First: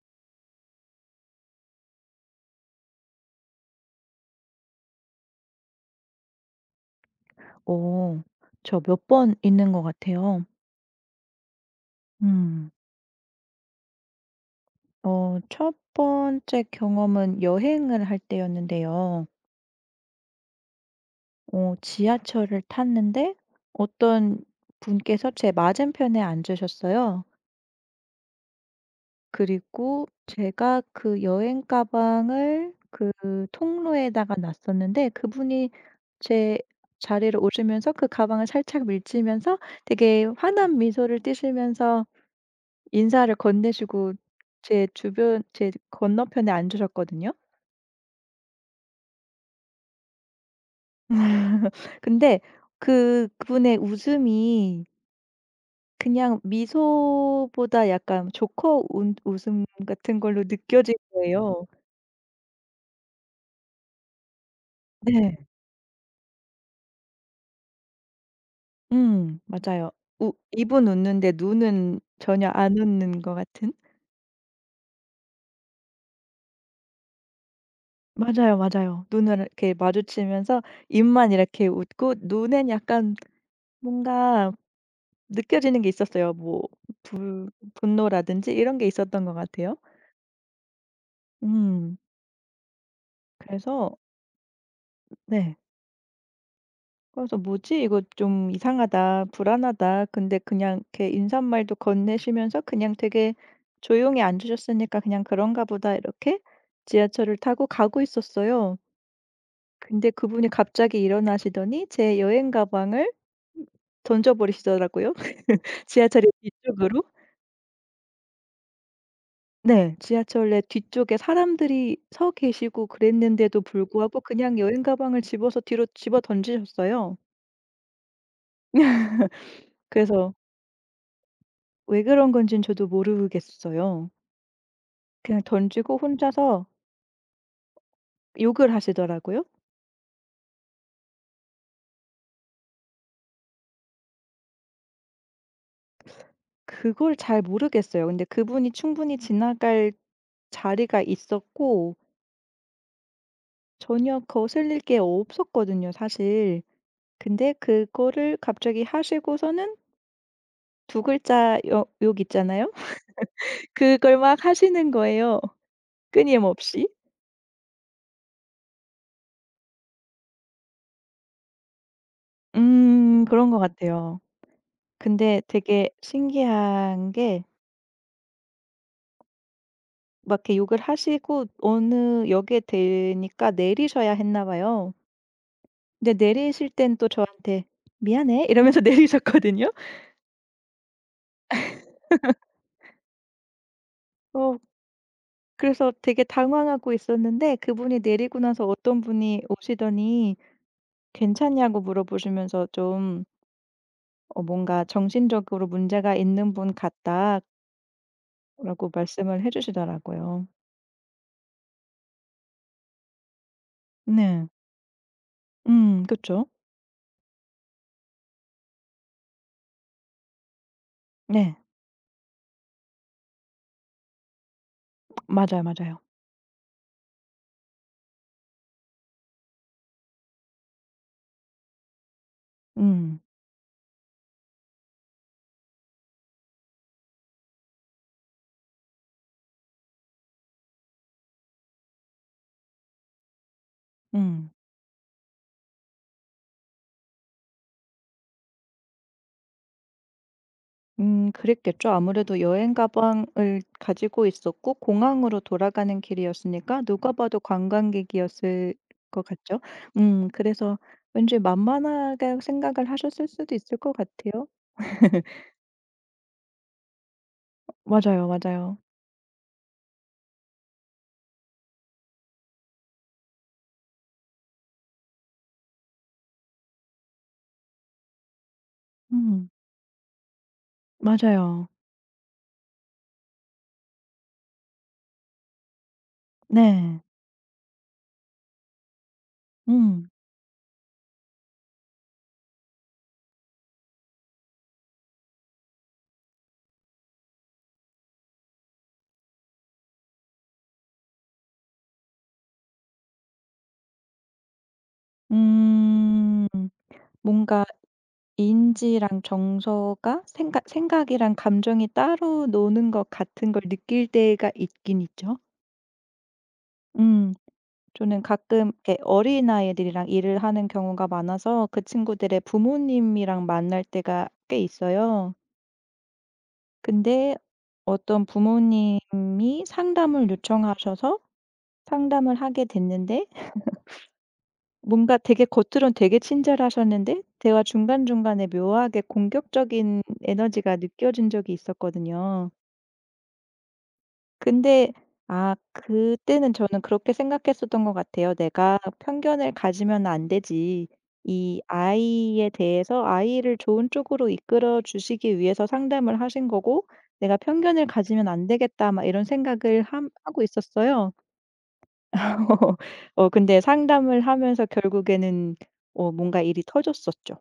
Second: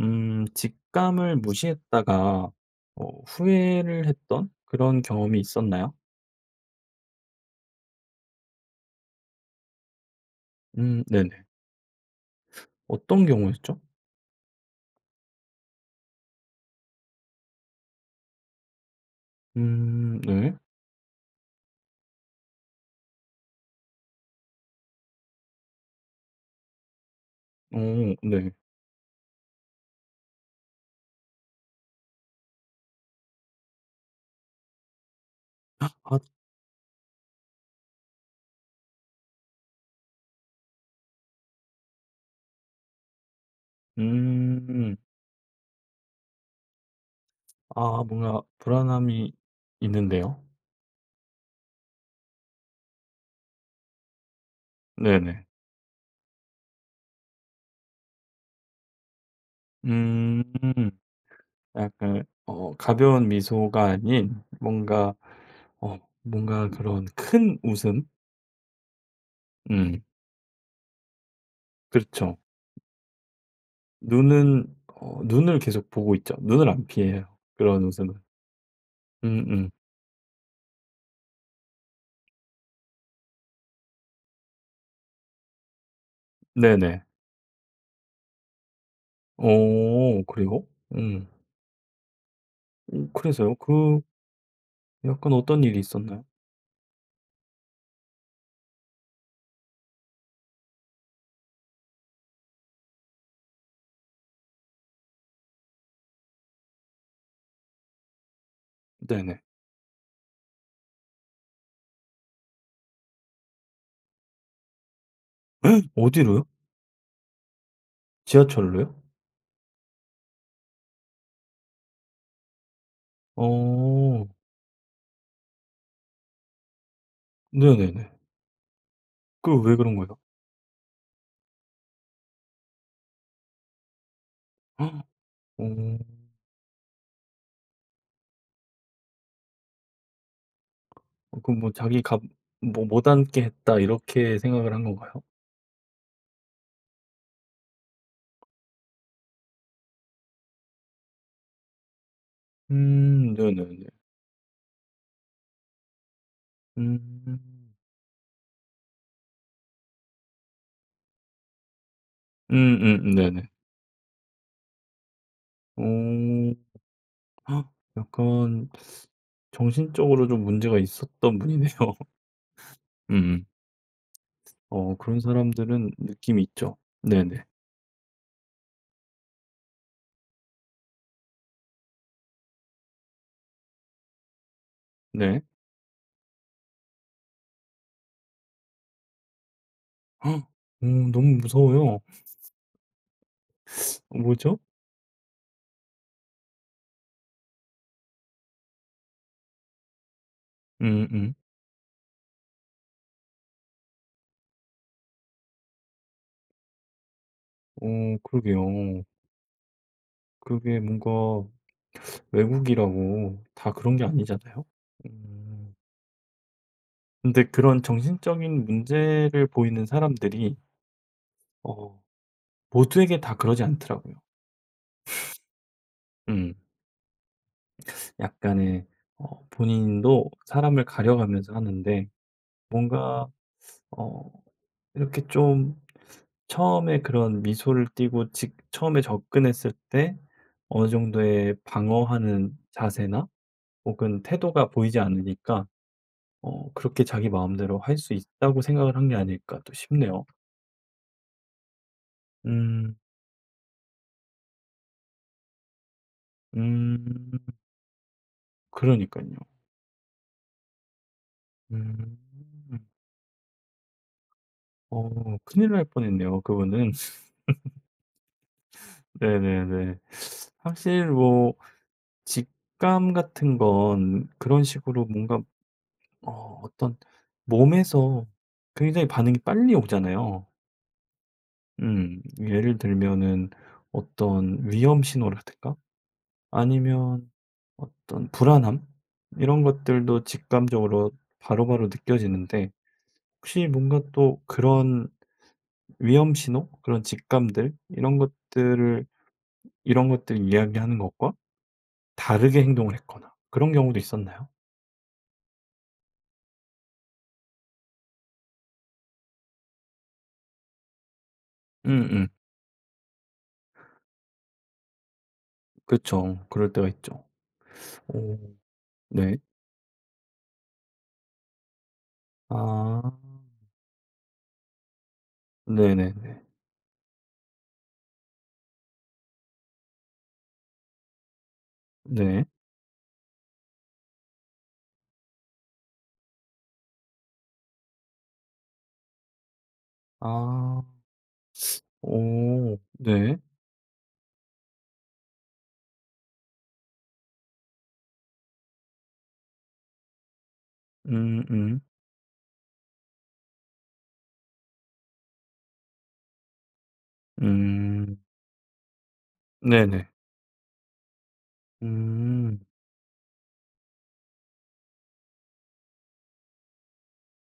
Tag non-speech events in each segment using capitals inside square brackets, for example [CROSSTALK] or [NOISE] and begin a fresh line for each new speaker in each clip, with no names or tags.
직감을 무시했다가 후회를 했던 그런 경험이 있었나요?
어. 저 몇 번 있는 것 같아요.
음, 네네.
음.
어떤 경우였죠?
어 첫 번째 경험은 여행을 할 때였는데요.
음. 네.
지하철을 탔는데 어떤 분께서 제 맞은편에 앉으셨어요.
오, 네.
그리고 제가 그 여행 가방을 통로에다가 놨었는데 그분이
[LAUGHS] 아.
제 자리로 오시면서 그 가방을 살짝 밀치면서 되게 환한 미소를 띠시면서 인사를 건네시고
음.
제 건너편에 앉으셨거든요.
아, 뭔가 불안함이 있는데요.
[LAUGHS] 근데 그분의 웃음이
네네.
그냥 미소보다 약간 조커 웃 웃음 같은 걸로
음.
느껴진 거예요.
약간 가벼운 미소가 아닌 뭔가
네.
뭔가 그런 큰 웃음?
맞아요.
음,
우 입은 웃는데 눈은
그렇죠.
전혀 안 웃는 것 같은?
눈은 어 눈을 계속 보고 있죠. 눈을 안 피해요, 그런 웃음은.
맞아요, 맞아요. 눈을
음음.
이렇게 마주치면서 입만 이렇게 웃고 눈엔 약간 뭔가 느껴지는 게 있었어요. 뭐
네네.
불 분노라든지 이런 게 있었던 것 같아요.
어, 그래요? 음.
음.
그래서요?
그래서
약간
네.
어떤 일이 있었나요?
그래서 '뭐지? 이거 좀 이상하다. 불안하다.' 근데 그냥 이렇게 인사말도 건네시면서 그냥 되게 조용히 앉으셨으니까 '그냥 그런가 보다.' 이렇게 지하철을 타고 가고 있었어요.
네네.
근데 그분이 갑자기 일어나시더니 제 여행 가방을 던져 버리시더라고요. [LAUGHS]
[LAUGHS]
지하철이
어디로요?
뒤쪽으로.
지하철로요?
네. 지하철역 뒤쪽에 사람들이 서 계시고 그랬는데도 불구하고
어.
그냥 여행 가방을 집어서 뒤로 집어 던지셨어요.
네네네. 왜 그런 거예요?
그래서 왜 그런 건진 저도 모르겠어요.
[GASPS]
그냥
어.
던지고 혼자서 욕을 하시더라고요.
뭐 '자기 값 뭐 못 앉게 했다.' 이렇게 생각을 한 건가요?
그걸 잘 모르겠어요. 근데 그분이 충분히 지나갈 자리가 있었고
음, 네네네.
전혀 거슬릴 게 없었거든요 사실. 근데
음.
그거를 갑자기 하시고서는 두 글자 여 욕 있잖아요.
음음, 네네.
[LAUGHS] 그걸 막 하시는 거예요
어.
끊임없이.
[GASPS] 약간 정신적으로 좀 문제가 있었던 분이네요. [LAUGHS] 음음.
그런 것 같아요.
그런
근데 되게
사람들은 느낌이 있죠.
신기한
네네.
게 막 이렇게 욕을 하시고 어느 역에 되니까 내리셔야 했나 봐요.
네.
근데 내리실 땐 또 저한테 "미안해." 이러면서 [LAUGHS] 내리셨거든요.
헉! 어 너무 무서워요.
어
뭐죠?
그래서 되게 당황하고 있었는데 그분이 내리고 나서 어떤 분이 오시더니
음음.
괜찮냐고 물어보시면서 좀 "뭔가 정신적으로 문제가 있는 분 같다."라고
어 그러게요.
말씀을 해 주시더라고요.
그게 뭔가 외국이라고 다 그런 게
네.
아니잖아요. 음.
그쵸.
근데 그런 정신적인 문제를 보이는 사람들이
네.
어 모두에게 다 그러지 않더라고요.
맞아요, 맞아요.
음. 약간의 본인도 사람을 가려가면서 하는데
음.
뭔가 어 이렇게 좀 처음에 그런 미소를 띠고 직 처음에 접근했을 때 어느 정도의 방어하는 자세나 혹은
음.
태도가 보이지 않으니까 그렇게 자기 마음대로 할 수 있다고 생각을 한 게 아닐까 또 싶네요.
그랬겠죠. 아무래도 여행
음.
가방을 가지고 있었고 공항으로 돌아가는 길이었으니까 누가
음.
봐도 관광객이었을
그러니까
것
요
같죠. 그래서 왠지
음.
만만하게 생각을 하셨을 수도 있을 것 같아요. [LAUGHS]
큰일 날 뻔했네요, 그분은. [LAUGHS]
맞아요, 맞아요.
네네네. 사실 뭐 직감 같은 건 그런 식으로 뭔가 어 어떤 몸에서 굉장히 반응이
음
빨리 오잖아요.
맞아요.
음. 예를 들면은 어떤 위험 신호라든가
네.
아니면 어떤 불안함, 이런
음.
것들도 직감적으로 바로바로 느껴지는데 혹시 뭔가 또 그런 위험 신호, 그런 직감들, 이런 것들 이야기하는 것과 다르게 행동을 했거나 그런 경우도 있었나요?
음. 뭔가 인지랑 정서가 생각이랑 감정이
음음.
따로 노는 것 같은 걸 느낄 때가 있긴 있죠.
그쵸. 그럴 때가 있죠.
음. 저는
오.
가끔 이렇게
네.
어린아이들이랑 일을 하는 경우가 많아서 그 친구들의
아.
부모님이랑 만날 때가 꽤 있어요.
네네네.
근데 어떤 부모님이 상담을 요청하셔서 상담을
네.
하게 됐는데 뭔가 되게 겉으론 되게 친절하셨는데 대화 중간중간에 묘하게 공격적인 에너지가
아.
느껴진 적이 있었거든요.
오. 네.
근데 아 그때는 저는 그렇게 생각했었던 것 같아요. '내가 편견을 가지면 안 되지.
음,
이 아이에 대해서 아이를 좋은 쪽으로 이끌어 주시기 위해서 상담을 하신 거고 내가 편견을
음.
가지면 안 되겠다.' 막 이런 생각을
네네.
함 하고 있었어요.
음.
[LAUGHS] 어 근데 상담을 하면서 결국에는 어 뭔가 일이 터졌었죠.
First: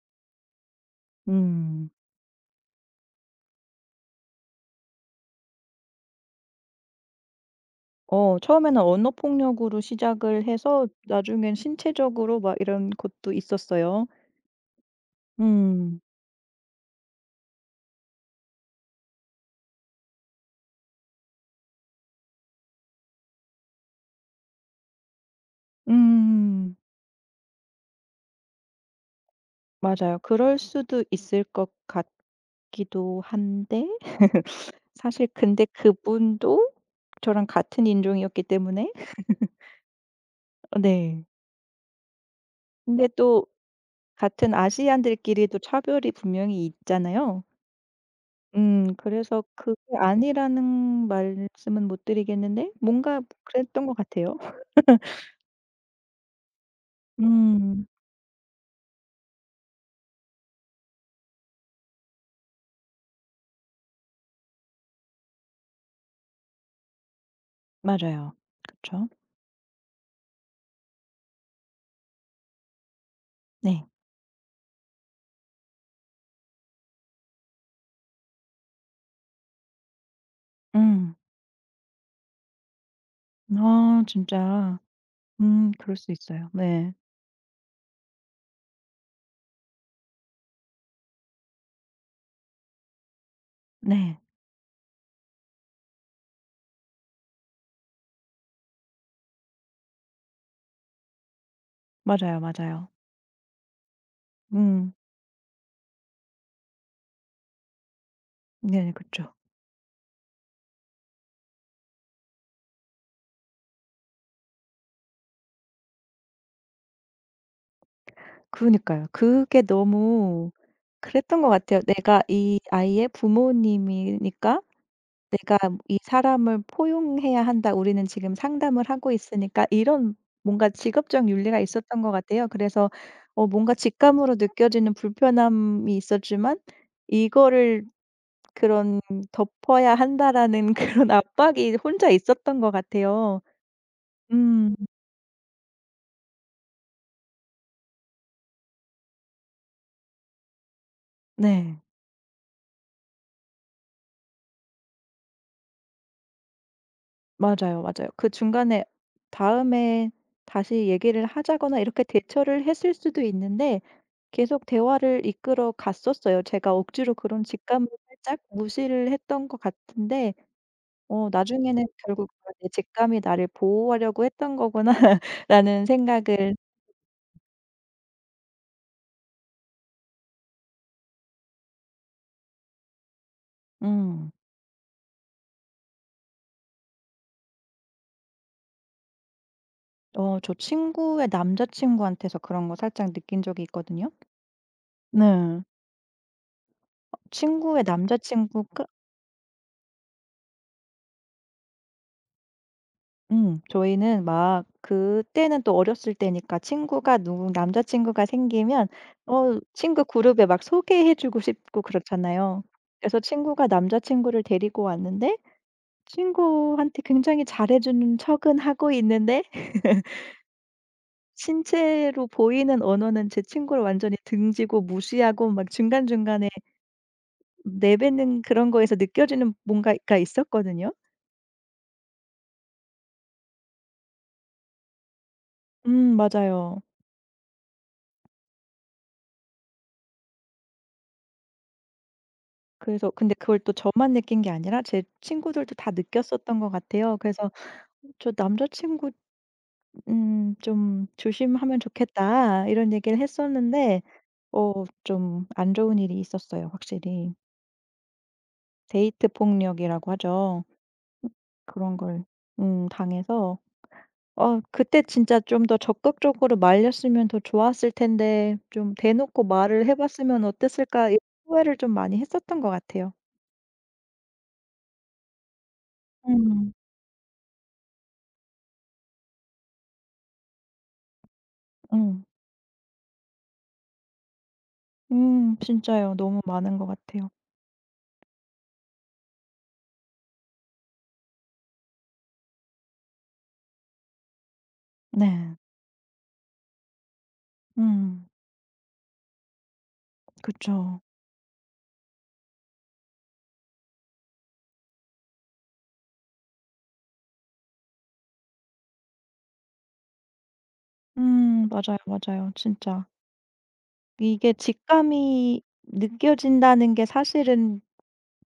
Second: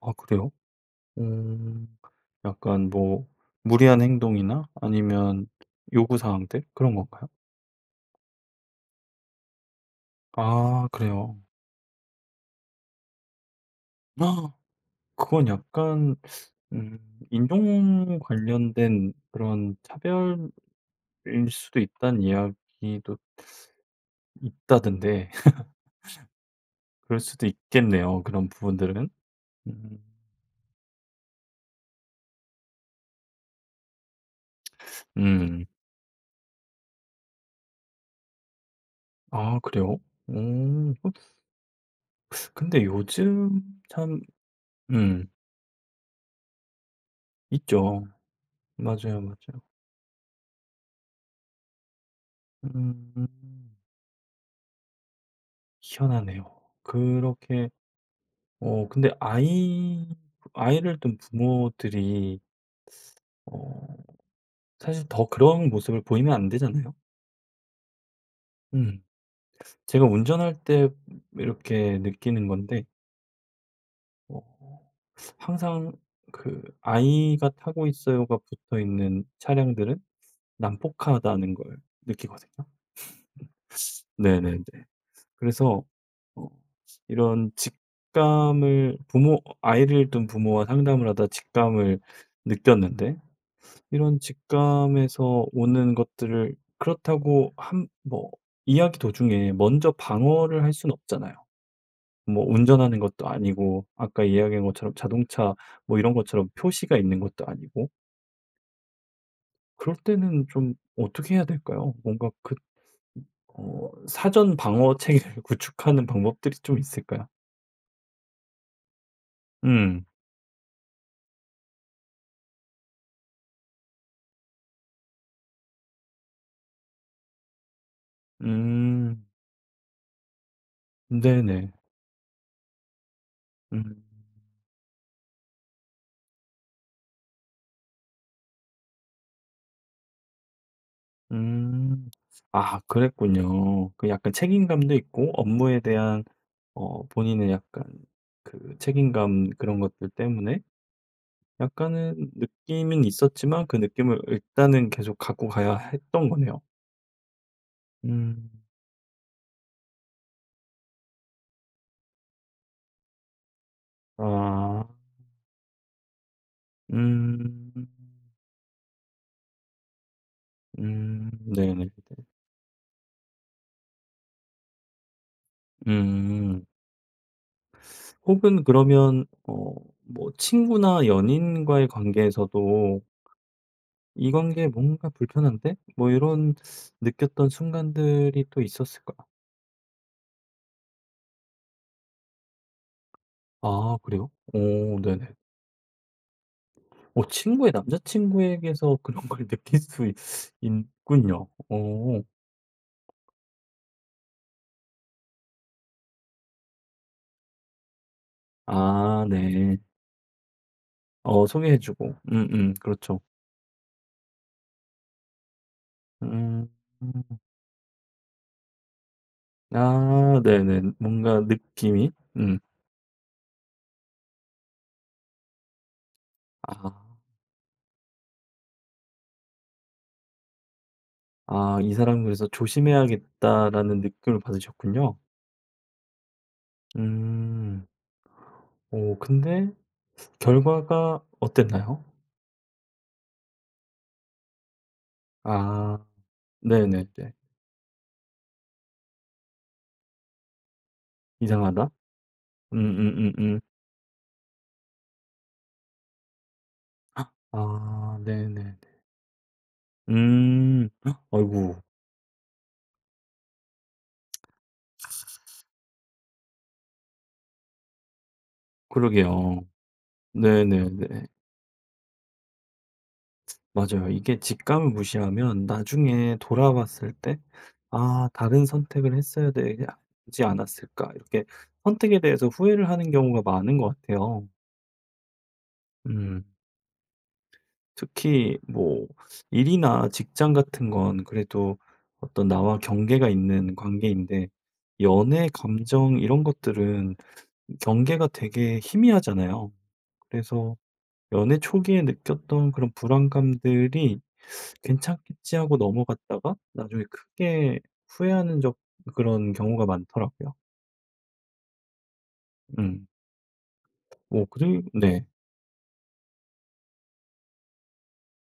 아, 그래요? 음.
음.
약간 뭐 무리한 행동이나 아니면 요구 사항들, 그런 건가요?
어 처음에는 언어 폭력으로 시작을 해서
아, 그래요.
나중엔 신체적으로 막 이런 것도 있었어요.
아, 그건
음.
약간 음 인종 관련된 그런 차별일 수도 있다는 이야기도 있다던데 [LAUGHS]
음.
그럴 수도 있겠네요, 그런 부분들은. 음.
맞아요. 그럴 수도 있을 것 같기도 한데 [LAUGHS] 사실 근데
음.
그분도 저랑 같은 인종이었기 때문에 [LAUGHS]
아, 그래요? 음.
네.
근데
근데 또
요즘 참.
같은
음.
아시안들끼리도 차별이 분명히 있잖아요.
있죠. 맞아요,
그래서
맞아요.
그게 아니라는 말씀은 못 드리겠는데 뭔가
음.
그랬던 것 같아요.
희한하네요. 그렇게.
음.
근데 아이를 둔 부모들이 어 사실 더 그런 모습을 보이면 안 되잖아요.
맞아요.
음.
그쵸.
제가 운전할 때 이렇게 느끼는 건데
네.
어 항상 그 "아이가 타고 있어요."가 붙어 있는 차량들은
음.
난폭하다는 걸 느끼거든요.
아
네네네.
진짜.
그래서
그럴 수
어
있어요. 네.
이런 직감을 부모 아이를 둔 부모와 상담을 하다 직감을 느꼈는데
네.
이런 직감에서 오는 것들을 그렇다고 한 뭐 이야기 도중에 먼저 방어를 할 수는 없잖아요.
맞아요,
뭐
맞아요.
운전하는 것도 아니고 아까 이야기한
음.
것처럼 자동차 뭐 이런 것처럼 표시가 있는 것도 아니고
네 그렇죠
그럴 때는 좀 어떻게 해야 될까요? 뭔가 사전 방어 체계를 [LAUGHS] 구축하는 방법들이 좀 있을까요?
그니까요. 러 그게
음.
너무 그랬던 것 같아요. 내가 이 아이의 부모님이니까 내가 이 사람을 포용해야 한다. 우리는 지금 상담을 하고
음.
있으니까 이런 뭔가 직업적 윤리가
네네.
있었던 것 같아요. 그래서 어 뭔가
음.
직감으로 느껴지는 불편함이 있었지만 이거를 그런 '덮어야 한다.'라는 [LAUGHS] 그런 압박이
음.
혼자 있었던 것
아,
같아요.
그랬군요. 약간
음.
책임감도 있고 업무에 대한 본인의 약간 그 책임감, 그런 것들 때문에
네.
약간은 느낌은 있었지만 그 느낌을 일단은 계속 갖고 가야 했던 거네요.
맞아요, 맞아요. 그
음.
중간에 다음에 다시 얘기를 하자거나 이렇게 대처를 했을 수도 있는데 계속
아.
대화를 이끌어 갔었어요. 제가 억지로 그런
음.
직감을 살짝 무시를 했던 것 같은데 어
음.
나중에는
네네네.
결국 아 '내 직감이 나를 보호하려고 했던 거구나.'라는 [LAUGHS] 생각을
음. 혹은 그러면 뭐 친구나 연인과의 관계에서도
음.
'이 관계 뭔가 불편한데?' 뭐 이런 느꼈던 순간들이 또 있었을 까?
어 저 친구의 남자 친구한테서 그런 거 살짝 느낀 적이
아,
있거든요.
그래요? 오, 네네.
네.
오, 친구의
친구의
남자
남자 친구가
친구에게서 그런 걸 [LAUGHS] 느낄 수 있 있군요. 오.
저희는 막 그때는 또 어렸을 때니까 친구가 누구 남자 친구가 생기면
아,
어
네.
친구 그룹에 막 소개해 주고
소개해
싶고
주고.
그렇잖아요.
음음.
그래서
그렇죠.
친구가 남자 친구를 데리고 왔는데
음.
친구한테 굉장히 잘해 주는 척은 하고 있는데 [LAUGHS]
아, 네네. 뭔가 느낌이.
신체로
음.
보이는 언어는 제 친구를 완전히 등지고 무시하고 막 중간중간에
아.
내뱉는 그런 거에서 느껴지는 뭔가가 있었거든요.
아, '이 사람은 그래서 조심해야겠다.'라는 느낌을 받으셨군요.
맞아요.
음. 오, 근데 결과가 어땠나요?
그래서 근데 그걸 또 저만 느낀 게 아니라 제 친구들도 다
아,
느꼈었던 것
네네네.
같아요. 그래서 "저 남자친구 좀 조심하면
이상하다.
좋겠다." 이런 얘기를
음음음음.
했었는데 어 좀 안 좋은 일이 있었어요 확실히.
아, 네네네.
데이트 폭력이라고 하죠.
음. 아이고.
그런 걸 당해서 어 그때 진짜 좀 더 적극적으로 말렸으면 더 좋았을 텐데 좀 대놓고
그러게요.
말을 해 봤으면 어땠을까 이런
네네네.
후회를 좀 많이 했었던 것 같아요.
맞아요. 이게 직감을 무시하면 나중에
음.
돌아봤을 때 '아, 다른 선택을 했어야 되지 않았을까.' 이렇게 선택에
음.
대해서 후회를 하는 경우가 많은 것 같아요.
진짜요. 너무
음.
많은 것 같아요.
특히 뭐 일이나 직장 같은 건 그래도 어떤 나와 경계가 있는 관계인데 연애,
네.
감정, 이런 것들은
음
경계가 되게 희미하잖아요. 그래서
그쵸.
연애 초기에 느꼈던 그런 불안감들이 '괜찮겠지.' 하고 넘어갔다가 나중에 크게 후회하는 적 그런 경우가 많더라고요.
맞아요, 맞아요. 진짜.
음. 뭐
이게
그리 네.
직감이 느껴진다는 게 사실은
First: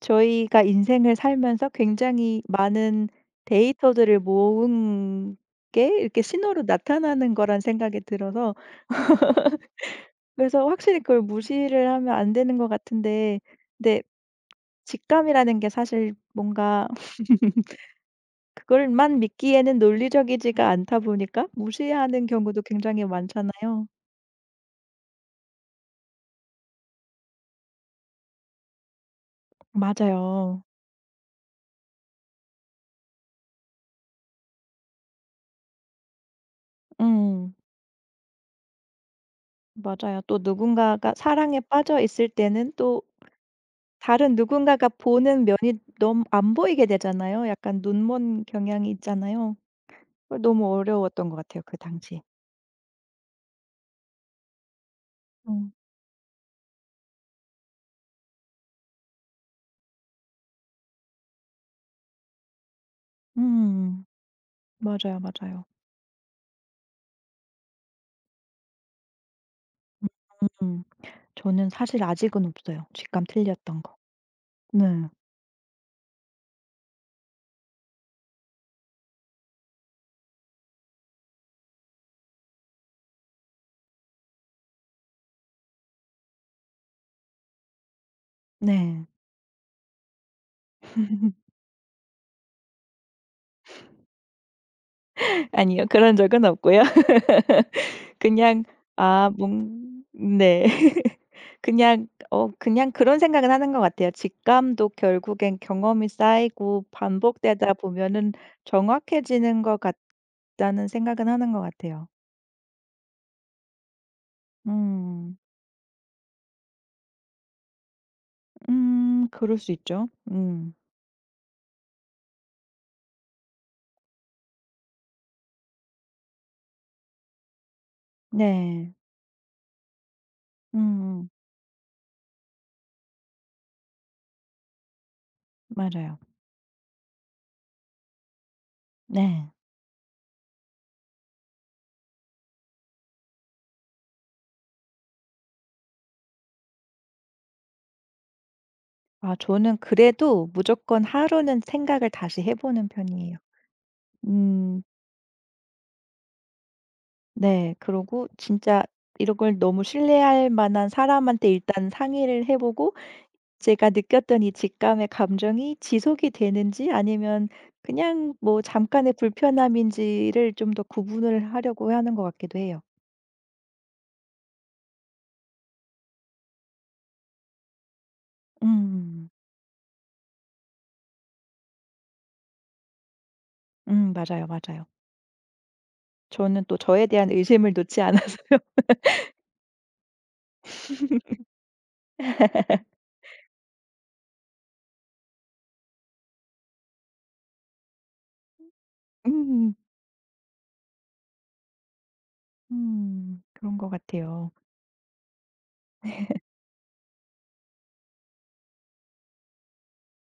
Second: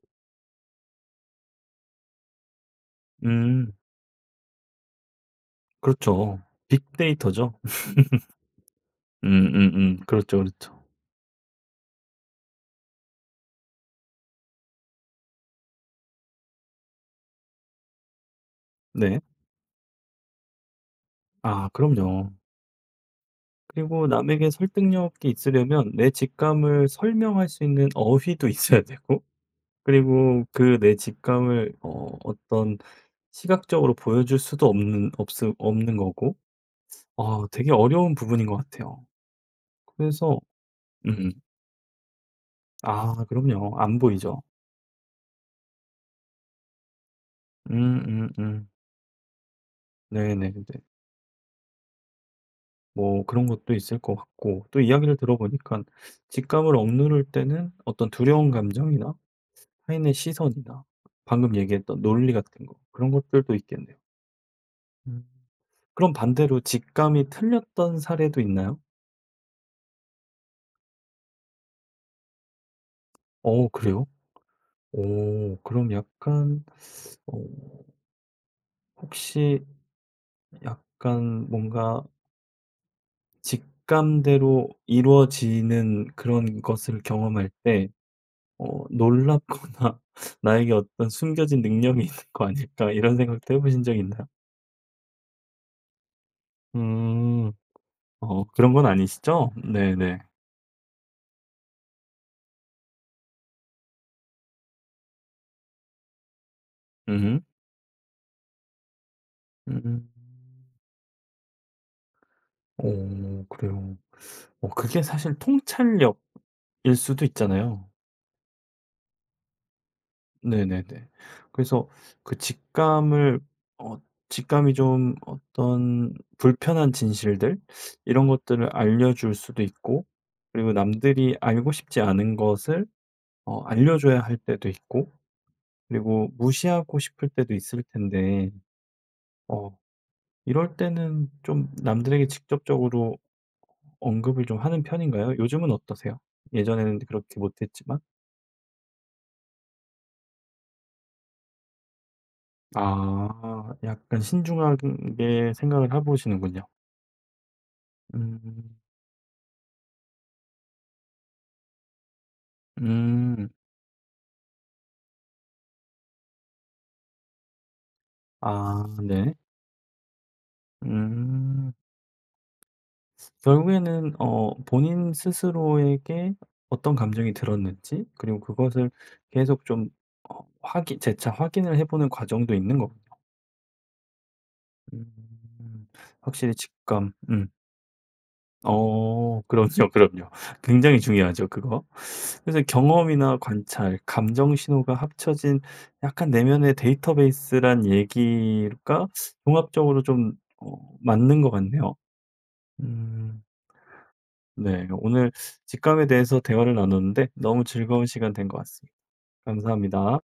저희가 인생을 살면서 굉장히 많은
음.
데이터들을 모은 게 이렇게
그렇죠.
신호로 나타나는
빅데이터죠.
거란
[LAUGHS]
생각이 들어서
그렇죠,
그래서
그렇죠.
확실히 그걸 무시를 하면 안 되는 것 같은데 근데 직감이라는 게 사실 뭔가 그걸만
네.
믿기에는 논리적이지가 않다 보니까
아,
무시하는
그럼요.
경우도 굉장히 많잖아요.
그리고 남에게 설득력이 있으려면 내 직감을 설명할 수 있는 어휘도 [LAUGHS] 있어야 되고 그리고
맞아요.
그 내 직감을 어떤 시각적으로 보여줄 수도 없는 거고
음.
되게 어려운 부분인 것 같아요.
맞아요. 또
그래서.
누군가가
음.
사랑에 빠져 있을 때는 또
아, 그럼요. 안
다른
보이죠.
누군가가 보는 면이 너무 안 보이게 되잖아요. 약간 눈먼
음음음.
경향이 있잖아요. 그걸
네네네.
너무 어려웠던 것 같아요 그 당시
뭐 그런 것도 있을 것 같고 또 이야기를
음.
들어보니까 직감을 억누를 때는 어떤 두려운 감정이나 타인의 시선이나 방금 얘기했던 논리 같은 거, 그런 것들도 있겠네요.
음. 맞아요,
음.
맞아요.
그럼 반대로 직감이 틀렸던 사례도 있나요?
음. 저는 사실 아직은 없어요, 직감 틀렸던 거.
그래요?
네.
오, 그럼 약간 어 혹시 약간 뭔가 직감대로 이루어지는 그런 것을 경험할 때
네.
'놀랍거나 [LAUGHS] 나에게 어떤 숨겨진 능력이 있는 거 아닐까.' 이런 생각도 해 보신 적 있나요?
[LAUGHS] 아니요. 그런 적은 없고요.
음.
그냥
그런 건
아
아니시죠?
뭔
네네.
네. [LAUGHS] 그냥 그냥 그런 생각은 하는 것 같아요. 직감도 결국엔 경험이 쌓이고
음음.
반복되다 보면은 정확해지는 것
음.
같다는 생각은 하는 것 같아요.
오, 그래요. 그게 사실
음.
통찰력일 수도 있잖아요.
그럴 수 있죠. 음.
네네네. 그래서 그 직감을 어 직감이 좀 어떤 불편한 진실들, 이런 것들을
네.
알려줄 수도 있고 그리고
음
남들이 알고 싶지 않은 것을 알려줘야 할 때도 있고
맞아요.
그리고 무시하고 싶을 때도 있을 텐데
네.
어 이럴 때는 좀 남들에게 직접적으로 언급을 좀 하는 편인가요? 요즘은 어떠세요? 예전에는 그렇게 못했지만?
아 저는 그래도 무조건 하루는 생각을 다시 해 보는 편이에요.
아, 약간
음.
신중하게 생각을 해 보시는군요.
네. 그러고
음.
진짜 이런 걸 너무 신뢰할 만한 사람한테 일단 상의를 해 보고
음.
제가 느꼈던 이 직감의 감정이 지속이 되는지 아니면 그냥 뭐
아,
잠깐의
네.
불편함인지를 좀 더 구분을
음.
하려고 하는 것 같기도 해요.
결국에는 본인 스스로에게 어떤 감정이 들었는지 그리고 그것을
음.
계속 좀 어 확인 재차 확인을 해 보는 과정도 있는 거군요.
맞아요, 맞아요.
음. 확실히
저는 또 저에
직감.
대한
음.
의심을 놓지 않아서
그럼요, 그럼요. 굉장히 중요하죠, 그거. 그래서 경험이나 관찰, 감정 신호가 합쳐진 약간 내면의 데이터베이스란 얘기가
[LAUGHS] 음.
종합적으로 좀 맞는 것 같네요. 음,
음. 그런 것 같아요.
네. 오늘 직감에 대해서 대화를 나눴는데 너무 즐거운 시간 된 것 같습니다. 감사합니다.